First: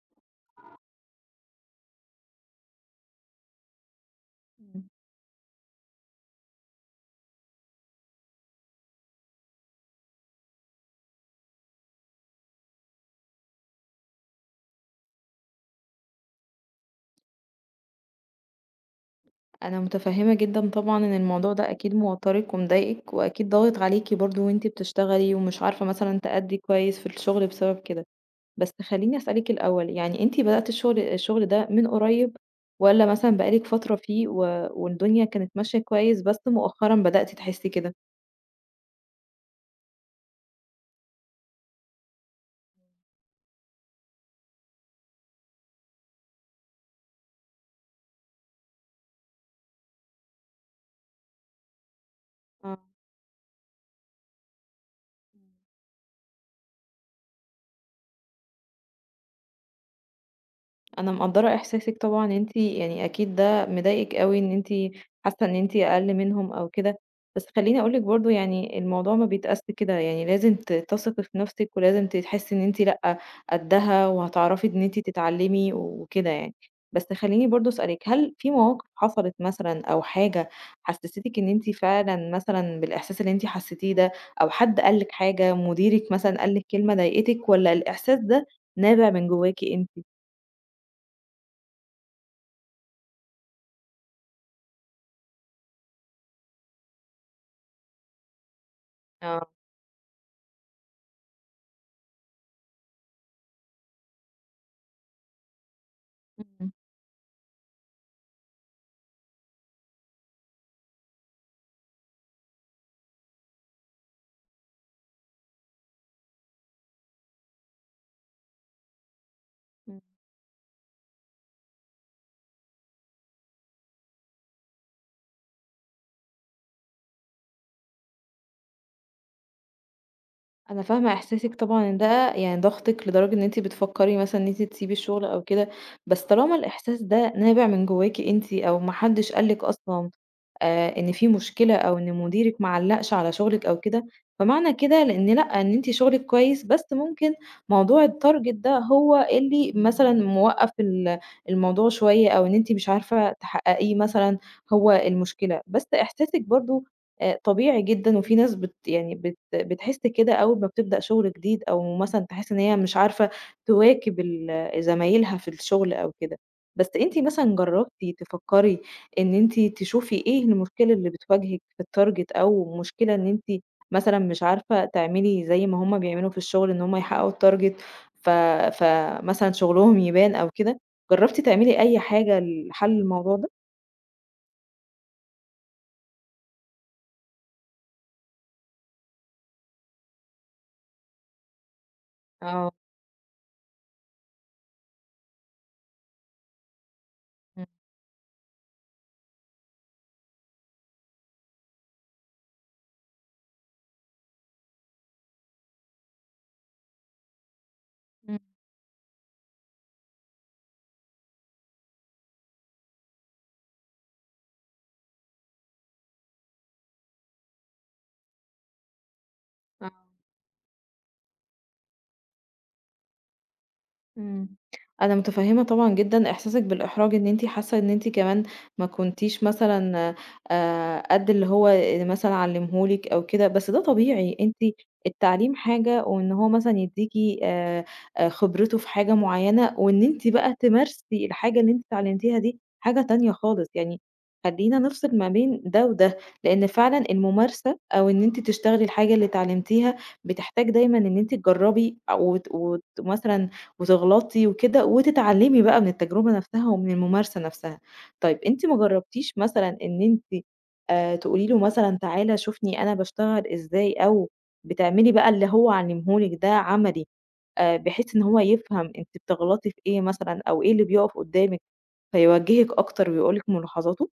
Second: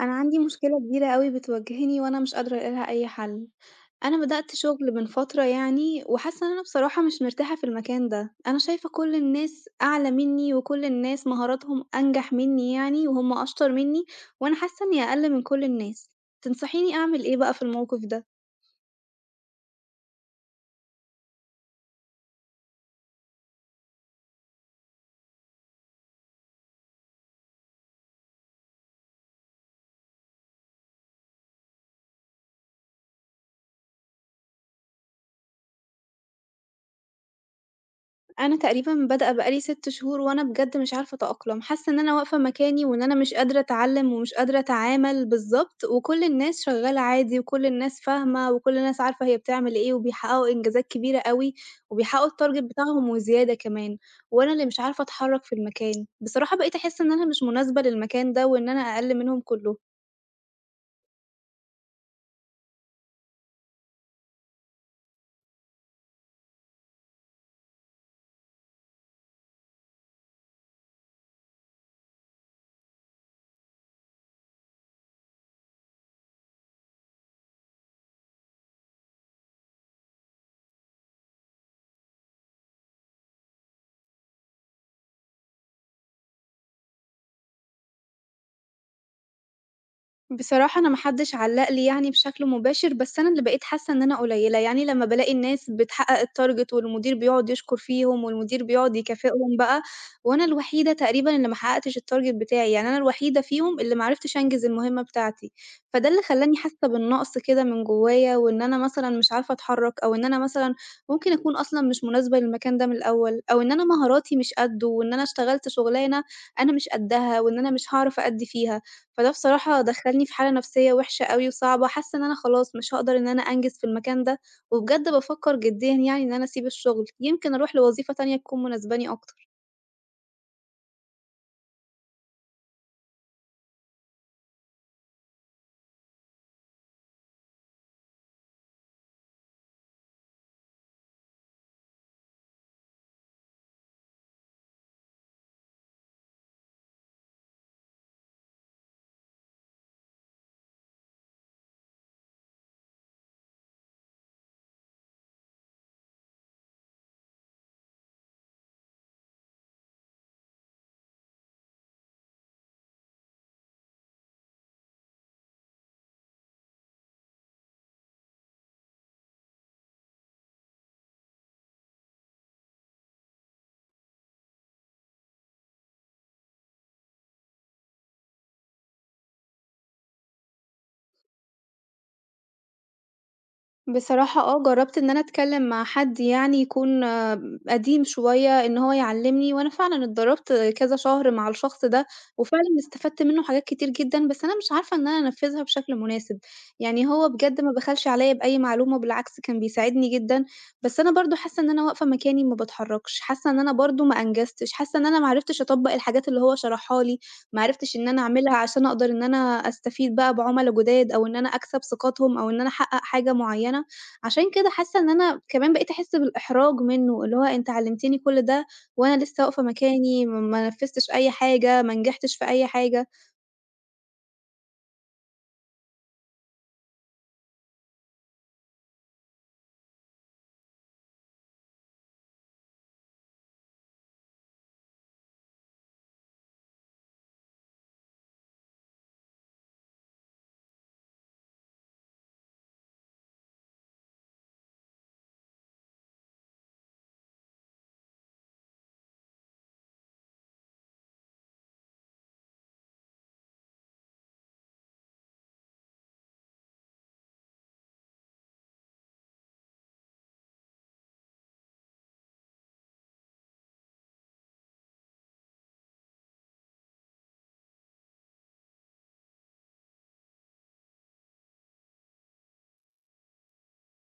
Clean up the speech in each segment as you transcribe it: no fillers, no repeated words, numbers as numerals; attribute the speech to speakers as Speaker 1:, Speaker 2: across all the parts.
Speaker 1: أنا عندي مشكلة كبيرة أوي بتواجهني وأنا مش قادرة ألاقي لها أي حل، أنا بدأت
Speaker 2: إمم.
Speaker 1: شغل من فترة يعني وحاسة إن أنا بصراحة مش مرتاحة في المكان ده، أنا شايفة كل الناس أعلى مني وكل الناس مهاراتهم أنجح مني يعني وهم أشطر مني وأنا حاسة إني أقل من كل الناس، تنصحيني أعمل إيه بقى في الموقف ده؟
Speaker 2: أنا متفهّمة جدًا طبعًا إن الموضوع ده أكيد موتّرِك ومضايقِك، وأكيد ضاغط عليكِ برضه وأنتِ بتشتغلي، ومش عارفة مثلًا تأدّي كويس في الشغل بسبب كده. بس خلّيني أسألِك الأول، يعني أنتِ بدأتِ الشغل ده من قريب، والّا مثلًا بقى لِك فترة فيه والدنيا كانت ماشية كويس بس مؤخرًا بدأتِ تحسّي كده؟
Speaker 1: أنا تقريبًا بادئة بقى لي 6 شهور وأنا بجد مش عارفة أتأقلم، حاسة إن أنا واقفة مكاني وإن أنا مش قادرة أتعلم ومش قادرة أتعامل بالضبط، وكل الناس شغالة عادي وكل الناس فاهمة وكل الناس عارفة هي بتعمل إيه وبيحققوا إنجازات كبيرة أوي وبيحققوا الtarget
Speaker 2: آه.
Speaker 1: بتاعهم وزيادة كمان، وأنا اللي مش عارفة أتحرك في المكان. بصراحة بقيت أحس إن أنا مش مناسبة للمكان ده وإن أنا أقل منهم كلهم.
Speaker 2: انا مقدره احساسك طبعا انت يعني اكيد ده مضايقك قوي ان انت حاسه ان انت اقل منهم او كده. بس خليني اقولك برضو يعني الموضوع ما بيتقاس كده، يعني لازم تثقي في نفسك ولازم تحسي ان انت لا قدها وهتعرفي ان انت تتعلمي وكده يعني. بس خليني برضو اسالك، هل في مواقف حصلت مثلا او حاجه حسستك ان انت فعلا مثلا بالاحساس اللي انت حسيتيه ده، او حد قالك حاجه مديرك مثلا قالك كلمه ضايقتك ولا الاحساس ده نابع من جواكي انت؟
Speaker 1: بصراحة أنا ما حدش علّق لي يعني بشكل مباشر، بس أنا اللي بقيت حاسة إن أنا قليّلة، يعني لمّا بالاقي الناس بتحقق الtarget والمدير بيقعد يشكر فيهم والمدير بيقعد يكافئهم بقى، وأنا الوحيدة تقريبًا اللي ما حققتش الtarget بتاعي، يعني أنا الوحيدة فيهم اللي ما عرفتش أنجز المهمة بتاعتي، فده اللي خلّاني
Speaker 2: إمم.
Speaker 1: حاسة بالنقص كده من جوايا، وإن أنا مثلًا مش عارفة أتحرّك، أو إن أنا مثلًا ممكن أكون أصلًا مش مناسبة للمكان ده من الأول، أو إن أنا مهاراتي مش قدُّه، وإن أنا اشتغلت شُغلانة أنا مش قدّها، وإن أنا مش هاعرف أأدّي فيها. فده بصراحة
Speaker 2: إمم.
Speaker 1: دخّلني في حالة نفسية وِحشة أوي وصعبة، حاسة إن أنا خلاص مش هاقدر إن أنا أنجز في المكان ده، وبجد بافكّر جديًا يعني إن أنا أسيب الشغل، يمكن أروح لوظيفة تانية تكون مناسباني أكتر.
Speaker 2: أنا فاهمة إحساسِك طبعًا إن ده يعني ضاغطِك لدرجة إن أنتِ بتفكّري مثلًا إن أنتِ تسيبي الشغل أو كده، بس طالما الإحساس ده نابع من جواكِ أنتِ أو ما حدش قال لِك أصلًا إن في مشكلة أو إن مديرِك ما علّقش على شغلِك أو كده، فمعنى كده لإن لأ، إن أنتِ شغلِك كويس، بس ممكن موضوع الtarget ده هو اللي مثلًا موقّف الموضوع شوية أو إن أنتِ مش عارفة تحققيه مثلًا هو المشكلة، بس إحساسِك برضه طبيعي جدًا، وفي ناس بت يعني بت بتحس كده أول ما بتبدأ شغل جديد أو مثلًا تحس إن هي مش عارفة تواكب زمايلها في الشغل أو كده، بس أنتِ مثلًا جرّبتِ تفكّري إن أنتِ تشوفي إيه المشكلة اللي بتواجهِك في الtarget أو مشكلة إن أنتِ مثلًا مش عارفة تعملي زي ما هُم بيعملوا في الشغل، إن هُم يحققوا الtarget ف فمثلًا شغلهم يبان أو كده، جرّبتِ تعملي أي حاجة لحل الموضوع ده؟
Speaker 1: بصراحة جرّبت إن أنا أتكلّم مع حد يعني يكون قديم شوية إن هو يعلّمني، وأنا فعلًا اتدرّبت كذا شهر مع الشخص ده، وفعلًا
Speaker 2: آه.
Speaker 1: استفدت منّه حاجات كتير جدًا، بس أنا مش عارفة إن أنا أنفّذها بشكل مناسب، يعني هو بجد
Speaker 2: إمم.
Speaker 1: ما بخلش عليَّ بأي معلومة، بالعكس كان بيساعدني جدًا، بس أنا برضه حاسة إن أنا واقفة مكاني ما باتحرّكش، حاسة إن أنا برضه ما أنجزتش، حاسة إن أنا ما عرفتش أطبّق الحاجات اللي هو شرحها لي، ما عرفتش إن أنا
Speaker 2: إمم.
Speaker 1: أعملها عشان أقدر إن أنا أستفيد بقى بعُملا جُداد أو إن أنا أكسب ثقتهم أو إن أنا أحقق حاجة معيّنة، عشان كده حاسة إن أنا كمان بقيت أحس بالإحراج منّه، اللي هو أنت علّمتني كل ده وأنا لسه واقفة
Speaker 2: آه.
Speaker 1: مكاني، ما نفّذتش أي حاجة، ما نجحتش في أي حاجة.
Speaker 2: إمم. أنا متفهّمة طبعًا جدًا إحساسِك بالإحراج إن أنتِ حاسة إن أنتِ كمان ما كنتيش مثلًا قد اللي هو مثلًا علّمه لِك أو كده، بس ده طبيعي، أنتِ التعليم حاجة وإن هو مثلًا يدّيكِ آآ خبرته في حاجة معيّنة، وإن أنتِ بقى تمارسي الحاجة اللي أنتِ اتعلمتيها دي حاجة تانية خالص، يعني خلّينا نفصل ما بين ده وده، لإن فعلًا الممارسة أو إن أنتِ تشتغلي الحاجة اللي اتعلمتيها بتحتاج دايمًا إن أنتِ تجرّبي وت وت مثلًا وتغلطي وكده، وتتعلمي بقى من التجربة نفسها ومن الممارسة نفسها. طيب أنتِ ما جرّبتيش مثلًا إن أنتِ تقولي له مثلًا تعالَ شوفني أنا باشتغل إزاي، أو بتعملي بقى اللي هو علّمه لِك ده عملي، بحيث إن هو يفهم أنتِ بتغلطي في إيه مثلًا، أو إيه اللي بيُقف قدّامِك، فيوجهِك أكتر ويقول لِك ملاحظاته؟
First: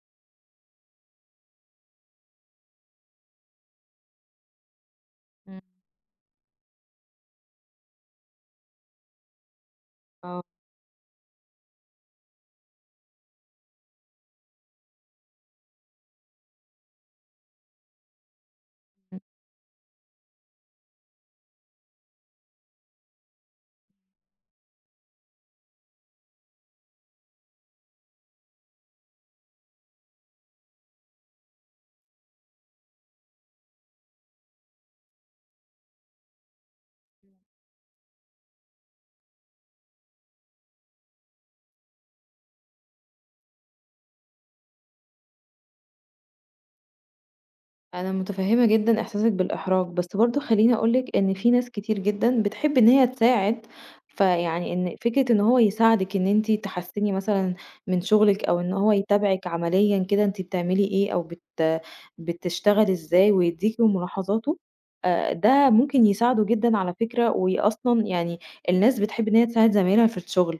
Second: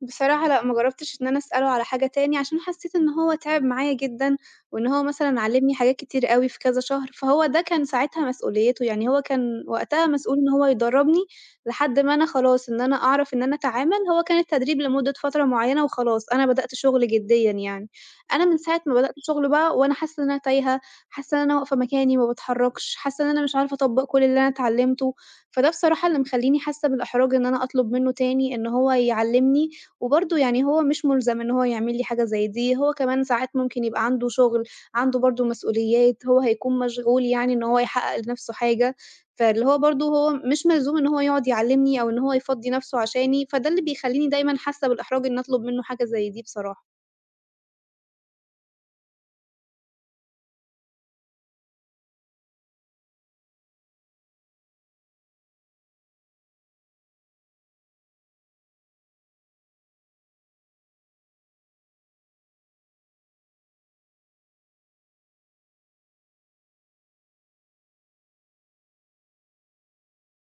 Speaker 1: بصراحة لأ، ما جرّبتش إن أنا أسأله على حاجة تاني، عشان حسّيت إن هو تعب معايا جدًا، وإن هو مثلًا
Speaker 2: إمم.
Speaker 1: علّمني حاجات كتير أوي في كذا شهر، فهو ده كان ساعتها مسؤوليته، يعني هو كان وقتها مسؤول
Speaker 2: آه.
Speaker 1: إن هو يدرّبني لحد ما أنا خلاص إن أنا أعرف إن أنا أتعامل، هو كان التدريب لمدة فترة معيّنة وخلاص، أنا بدأت شغل جديًا يعني. أنا من ساعة ما بدأت شغل بقى وأنا حاسّة إن أنا تايهة، حاسّة إن أنا واقفة مكاني ما باتحرّكش، حاسّة إن أنا مش عارفة أطبّق كل اللي أنا اتعلّمته، فده بصراحة اللي مخلّيني حاسّة بالإحراج إن أنا أطلب منّه تاني إن هو يعلّمني وبرضه يعني هو مش مُلزَم إن هو يعمل لي حاجة زي دي، هو كمان ساعات ممكن يبقى عنده شُغل، عنده برضه مسؤوليات، هو هيكون مشغول يعني إن هو يحقّق لنَفْسه حاجة، فاللي هو برضه هو مش ملزوم إن هو يقعد يعلّمني أو إن هو يفضّي نَفْسه عشاني، فده اللي بيخلّيني دايمًا حاسّة بالإحراج إنّي أطلب منّه حاجة زي دي بصراحة.
Speaker 2: أنا متفهمة جدًا إحساسِك بالإحراج، بس برضه خلّيني أقول لِك إن في ناس كتير جدًا بتحب إن هي تساعد، فيعني إن فكرة إن هو يساعدِك إن أنتِ تحسّني مثلًا من شغلِك أو إن هو يتابعِك عمليًا كده أنتِ بتعملي إيه أو بتشتغلي إزاي ويدّيكِ ملاحظاته، ده ممكن يساعده جدًا على فكرة، وأصلًا يعني الناس بتحب إن هي تساعد زمايلها في الشغل،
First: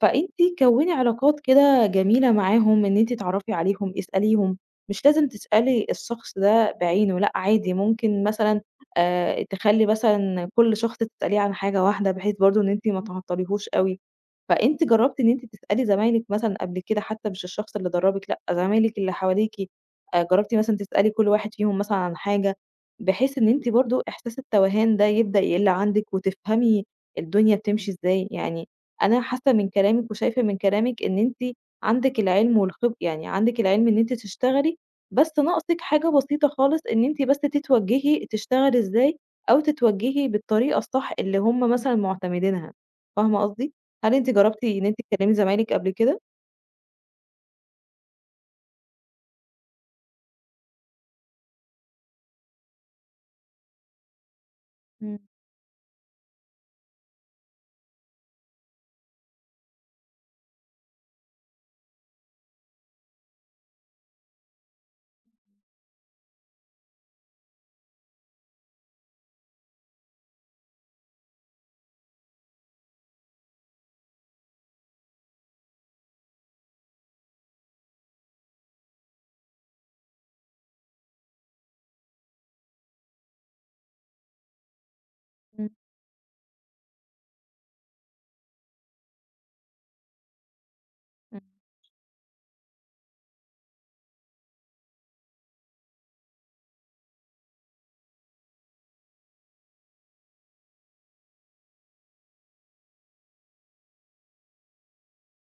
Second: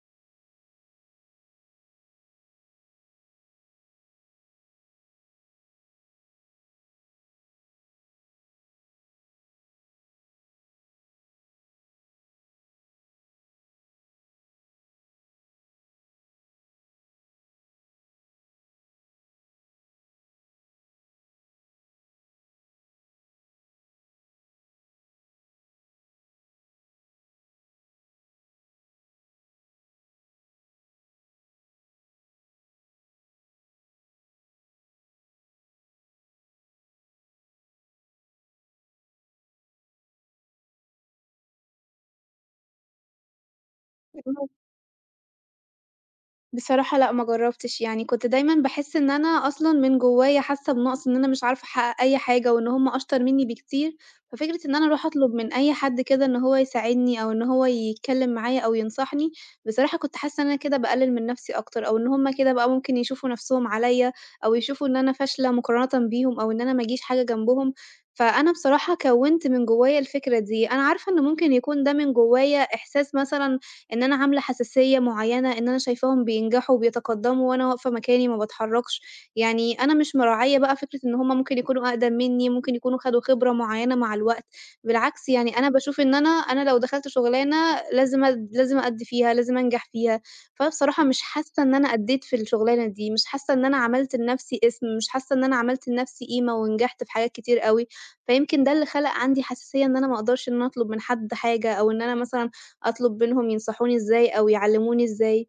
Speaker 2: فأنتِ كوّني علاقات كده جميلة معاهم إن أنتِ تعرفي عليهم، اسأليهم. مش لازم تسألي الشخص ده بعينه، لأ عادي ممكن مثلًا تخلّي مثلًا كل شخص تسأليه عن حاجة واحدة، بحيث برضه إن أنتِ ما تعطّليهوش أوي. فأنتِ جرّبتِ إن أنتِ تسألي زمايلِك مثلًا قبل كده حتى مش الشخص اللي درّبِك، لأ زمايلِك اللي حواليكِ، جرّبتِ مثلًا تسألي كل واحد فيهم مثلًا عن حاجة، بحيث إن أنتِ برضه إحساس التوهان ده يبدأ يقِل عندِك وتفهمي الدنيا بتمشي إزاي. يعني أنا حاسة من كلامِك وشايفة من كلامِك إن أنتِ عندِك العلم يعني عندِك العلم إن أنتِ تشتغلي، بس ناقصِك حاجة بسيطة خالص، إن أنتِ بس تتوجّهي تشتغلي إزاي، أو تتوجّهي بالطريقة الصح اللي هم مثلًا معتمدينها، فاهمة قصدي؟ هل أنتِ جرّبتِ إن أنتِ تكلّمي زمايلِك قبل كده؟
Speaker 1: بصراحة لأ، ما جرّبتش، يعني كنت دايمًا باحس إن أنا أصلًا من جوّايا حاسة بنقص، إن أنا مش عارفة أحقق أي حاجة وإن هُم أشطر منّي بكتير، ففكرة إن أنا أروح
Speaker 2: إمم.
Speaker 1: أطلب من أي حد كده إن هو يساعدني أو إن هو يتكلّم معايا أو ينصحني، بصراحة كنت حاسة إن أنا كده باقلل من نَفْسي أكتر أو إن هُم كده بقى ممكن يشوفوا نَفْسهم عليّا أو يشوفوا إن أنا فاشلة مقارنةً بيهم أو إن أنا ما اجيش حاجة جنبهم، فأنا بصراحة كوّنت من جوّايا الفكرة دي، أنا عارفة إن ممكن يكون ده من جوّايا إحساس مثلًا إن أنا عاملة حساسية معيّنة، إن أنا شايفاهم بينجحوا وبيتقدّموا وأنا واقفة مكاني ما باتحرّكش، يعني أنا مش مراعية بقى فكرة إن هُم ممكن يكونوا أقدم منّي، ممكن يكونوا خدوا خبرة معيّنة مع الوقت، بالعكس يعني
Speaker 2: إمم.
Speaker 1: أنا باشوف إن أنا لو دخلت شغلانة لازم أأدّي فيها، لازم أنجح فيها، فبصراحة مش
Speaker 2: إمم.
Speaker 1: حاسة إن أنا أدّيت في الشغلانة دي، مش حاسة إن أنا عملت لنَفْسي اسم، مش حاسة إن أنا عملت لنَفْسي قيمة ونجحت في حاجات كتير أوي، فيمكن ده اللي خَلَق عندي حساسية إن أنا ما أقدرش إن أنا أطلب من حد حاجة أو إن أنا مثلًا أطلب منهم ينصحوني إزاي أو يعلّموني إزاي؟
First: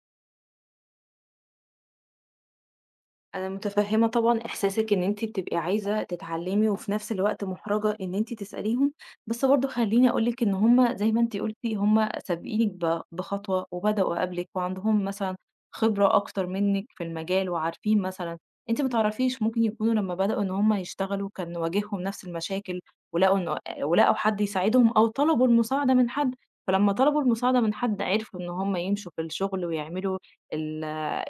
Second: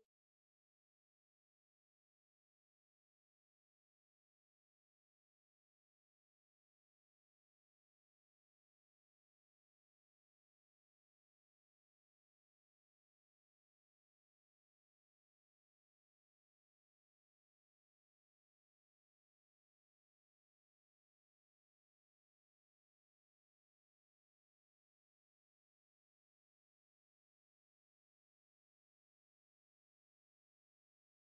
Speaker 2: أنا متفهمة طبعًا إحساسِك إن أنتِ بتبقي عايزة تتعلمي، وفي نفس الوقت محرجة إن أنتِ تسأليهم، بس برضه خلّيني أقول لِك إن هُم زي ما أنتِ قلتِ هُم سابقينِك بخطوة، وبدأوا قبلِك، وعندهم مثلًا خبرة أكتر منِك في المجال، وعارفين مثلًا أنتِ ما تعرفيش ممكن يكونوا لمّا بدأوا إن هُم يشتغلوا كان واجههم نفس المشاكل، ولقوا إنه ولقوا حد يساعدهم أو طلبوا المساعدة من حد، فلما طلبوا المساعدة من حد عرفوا إن هُم يمشوا في الشغل، ويعملوا ال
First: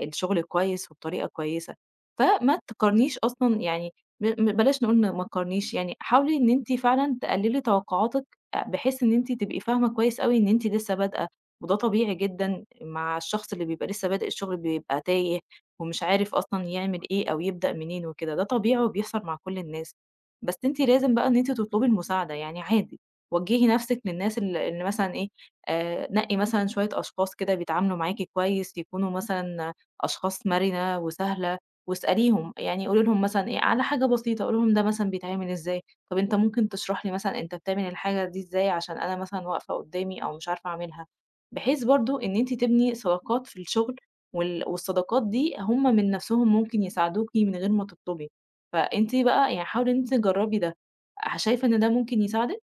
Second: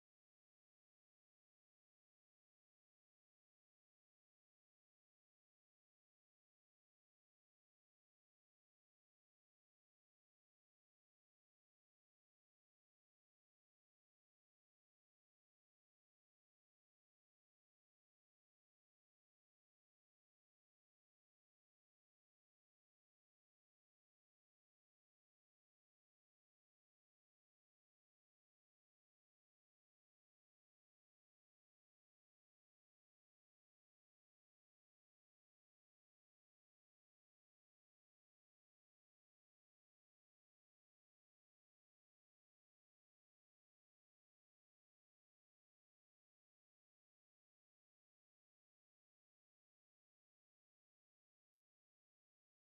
Speaker 2: الشغل كويس وبطريقة كويسة. فما تقارنيش أصلًا، يعني ب م بلاش نقول ن ما تقارنيش، يعني حاولي إن أنتِ فعلًا تقللي توقعاتِك بحيث إن أنتِ تبقي فاهمة كويس أوي إن أنتِ لسه بادئة، وده طبيعي جدًا مع الشخص اللي بيبقى لسه بادئ الشغل بيبقى تايه ومش عارف أصلًا يعمل إيه أو يبدأ منين وكده، ده طبيعي وبيحصل مع كل الناس. بس أنتِ لازم بقى إن أنتِ تطلبي المساعدة، يعني عادي، وجّهي نفسِك للناس اللي مثلًا إيه، نقي مثلًا شوية أشخاص كده بيتعاملوا معاكِ كويس، يكونوا مثلًا أشخاص مرنة وسهلة واسأليهم، يعني قولي لهم مثلًا إيه، على حاجة بسيطة، قولي لهم ده مثلًا بيتعمل إزاي، طب أنت ممكن تشرح لي مثلًا أنت بتعمل الحاجة دي إزاي عشان أنا مثلًا واقفة قدّامي أو مش عارفة أعملها، بحيث برضه إن أنتِ تبني صداقات في الشغل والصداقات دي هم من نفسهم ممكن يساعدوكِ من غير ما تطلبي، فأنتِ بقى يعني حاولي إن أنتِ تجرّبي ده، شايفة إن ده ممكن يساعدِك؟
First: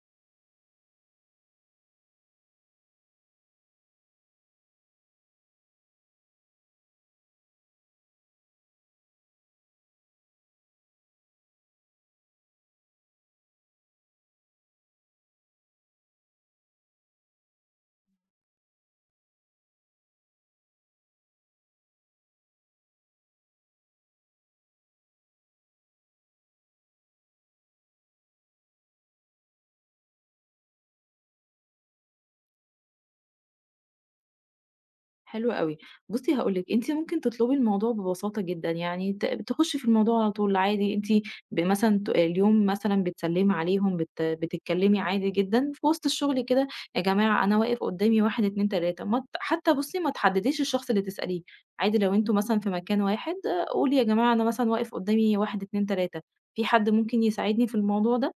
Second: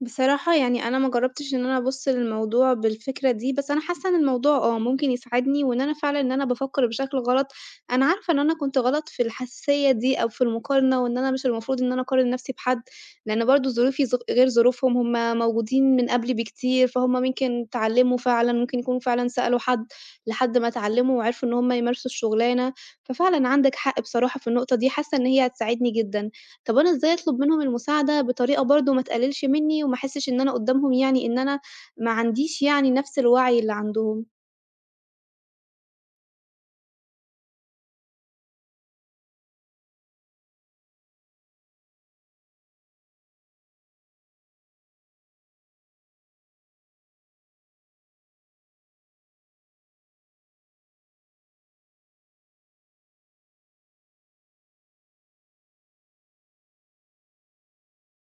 Speaker 1: بصراحة يعني أنا ما جرّبتش إن أنا أبُص للموضوع بالفكرة دي، بس أنا حاسة إن الموضوع ممكن يساعدني وإن أنا فعلًا إن أنا بافكّر بشكل غلط، أنا عارفة إن أنا كنت غلط في الحساسية دي أو في المقارنة وإن أنا مش المفروض إن أنا أقارن نَفْسي بحد، لإن برضه ظروفي غير ظروفهم، هم موجودين من قبلي بكتير، فهُم ممكن اتعلّموا فعلًا، ممكن يكونوا فعلًا سألوا حد لحد ما اتعلّموا وعرفوا إن هم يمارسوا الشُغلانة، ففعلًا عندك حق بصراحة في النقطة دي، حاسة إن هي هتساعدني جدًا. طب أنا إزاي أطلب منهم المساعدة بطريقة برضه ما تقلِّلش منّي وما أحسّش إن أنا قُدّامهم يعني إن أنا ما عنديش يعني نَفْس الوعي اللي عندهم؟
Speaker 2: حلو أوي. بُصّي هاقول لِك، أنتِ ممكن تطلبي الموضوع ببساطة جدًا، يعني تخُشّي في الموضوع على طول عادي، أنتِ مثلًا اليوم مثلًا بتسلّمي عليهم، بتتكلّمي عادي جدًا، في وسط الشغل كده، "يا جماعة أنا واقف قدّامي 1، 2، 3"، ما ت حتى بُصّي ما تحدّديش الشخص اللي تسأليه، عادي لو أنتم مثلًا في مكان واحد، آه، قولي "يا جماعة أنا مثلًا واقف قدّامي 1، 2، 3، في حد ممكن يساعدني في الموضوع ده؟".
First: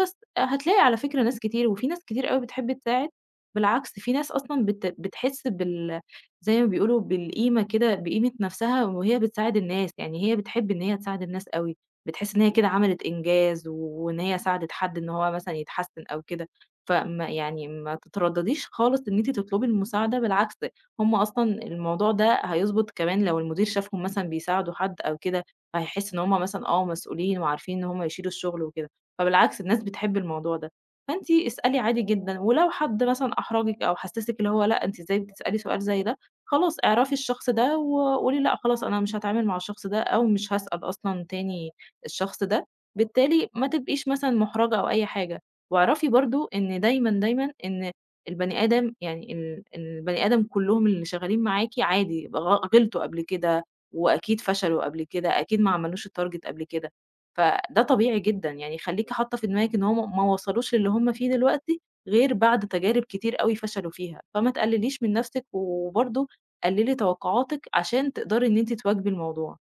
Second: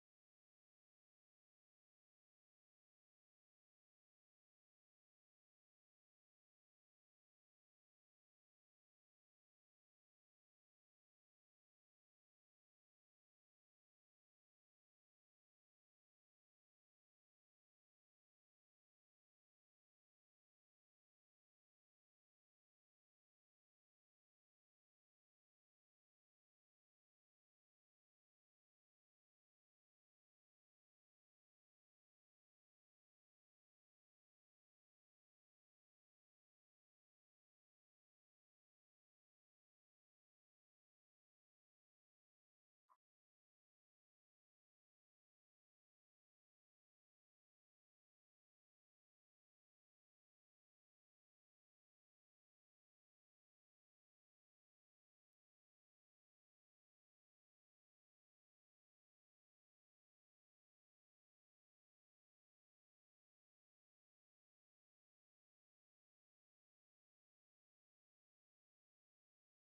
Speaker 2: بس. آه، هتلاقي على فكرة ناس كتير، وفي ناس كتير أوي بتحب تساعد، بالعكس في ناس أصلًا بتحس زي ما بيقولوا بالقيمة كده بقيمة نفسها وهي بتساعد الناس، يعني هي بتحب إن هي تساعد الناس أوي، بتحس إن هي كده عملت إنجاز، وإن هي ساعدت حد إن هو مثلًا يتحسّن أو كده، فما يعني ما تتردّديش خالص إن أنتِ تطلبي المساعدة، بالعكس، هُم أصلًا الموضوع ده هيضبط كمان لو المدير شافهم مثلًا بيساعدوا حد أو كده، فهيحس إن هُم مثلًا مسؤولين وعارفين إن هُم يشيلوا الشغل وكده، فبالعكس الناس بتحب الموضوع ده، فأنتِ اسألي عادي جدًا، ولو حد مثلًا أحرجِك أو حسّسِك اللي هو لأ أنتِ إزاي بتسألي سؤال زي ده؟ خلاص اعرفي الشخص ده وقولي لأ خلاص أنا مش هاتعامل مع الشخص ده أو مش هاسأل أصلًا تاني الشخص ده، بالتالي ما تبقيش مثلًا مُحرَجة أو أي حاجة، واعرفي برضه إن دايمًا، دايمًا إن البني آدم يعني البني آدم كُلّهم اللي شغالين معاكِ عادي غلطوا قبل كده، وأكيد فشلوا قبل كده، أكيد ما عملوش الtarget قبل كده، فده طبيعي جدًا، يعني خلّيكِ حاطة في دماغِك إن هُم ما وصلوش للي هُم فيه دلوقتي غير بعد تجارب كتير أوي فشلوا فيها، فما تقلليش من نَفْسِك وبرضه قللي توقعاتِك عشان تقدري إن أنتِ تواكبي الموضوع.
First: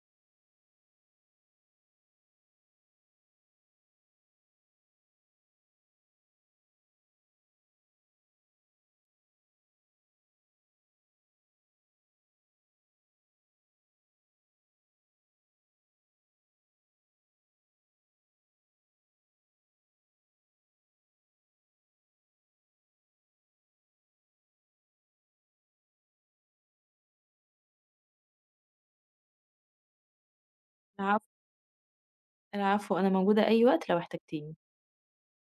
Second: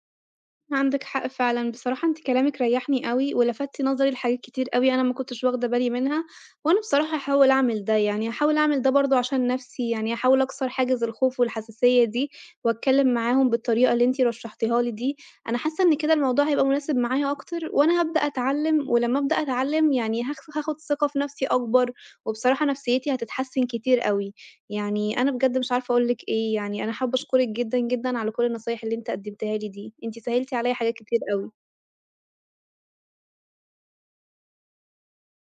Speaker 1: عندِك حق فعلًا، بصراحة أنتِ كلامِك ريّحني أوي، ولفتِ نظري لحاجات كتير أوي أنا ما كنتش واخدة بالي منها، وأنا بصراحة هاحاول أعمل ده، يعني هاحاول أعمل ده برضه عشان نَفْسي، يعني هاحاول أكسر حاجز الخوف والحساسية دي، وأتكلّم معاهم بالطريقة اللي أنتِ رشحتيها لي دي، أنا حاسة إن كده الموضوع هيبقى مناسب معايا أكتر، وأنا هابدأ أتعلّم، ولمّا أبدأ أتعلّم يعني هاخد ثقة في نَفْسي أكبر، وبصراحة نفسيتي هتتحسن كتير أوي. يعني أنا بجد مش عارفة أقول لِك إيه، يعني أنا حابة أشكرِك جدًا، جدًا على كل النصايح اللي أنتِ قدّمتيها لي دي، أنتِ سهّلتِ عليّا حاجات كتير
Speaker 2: العفو،
Speaker 1: أوي.
Speaker 2: العفو، أنا موجودة أي وقت لو احتجتيني.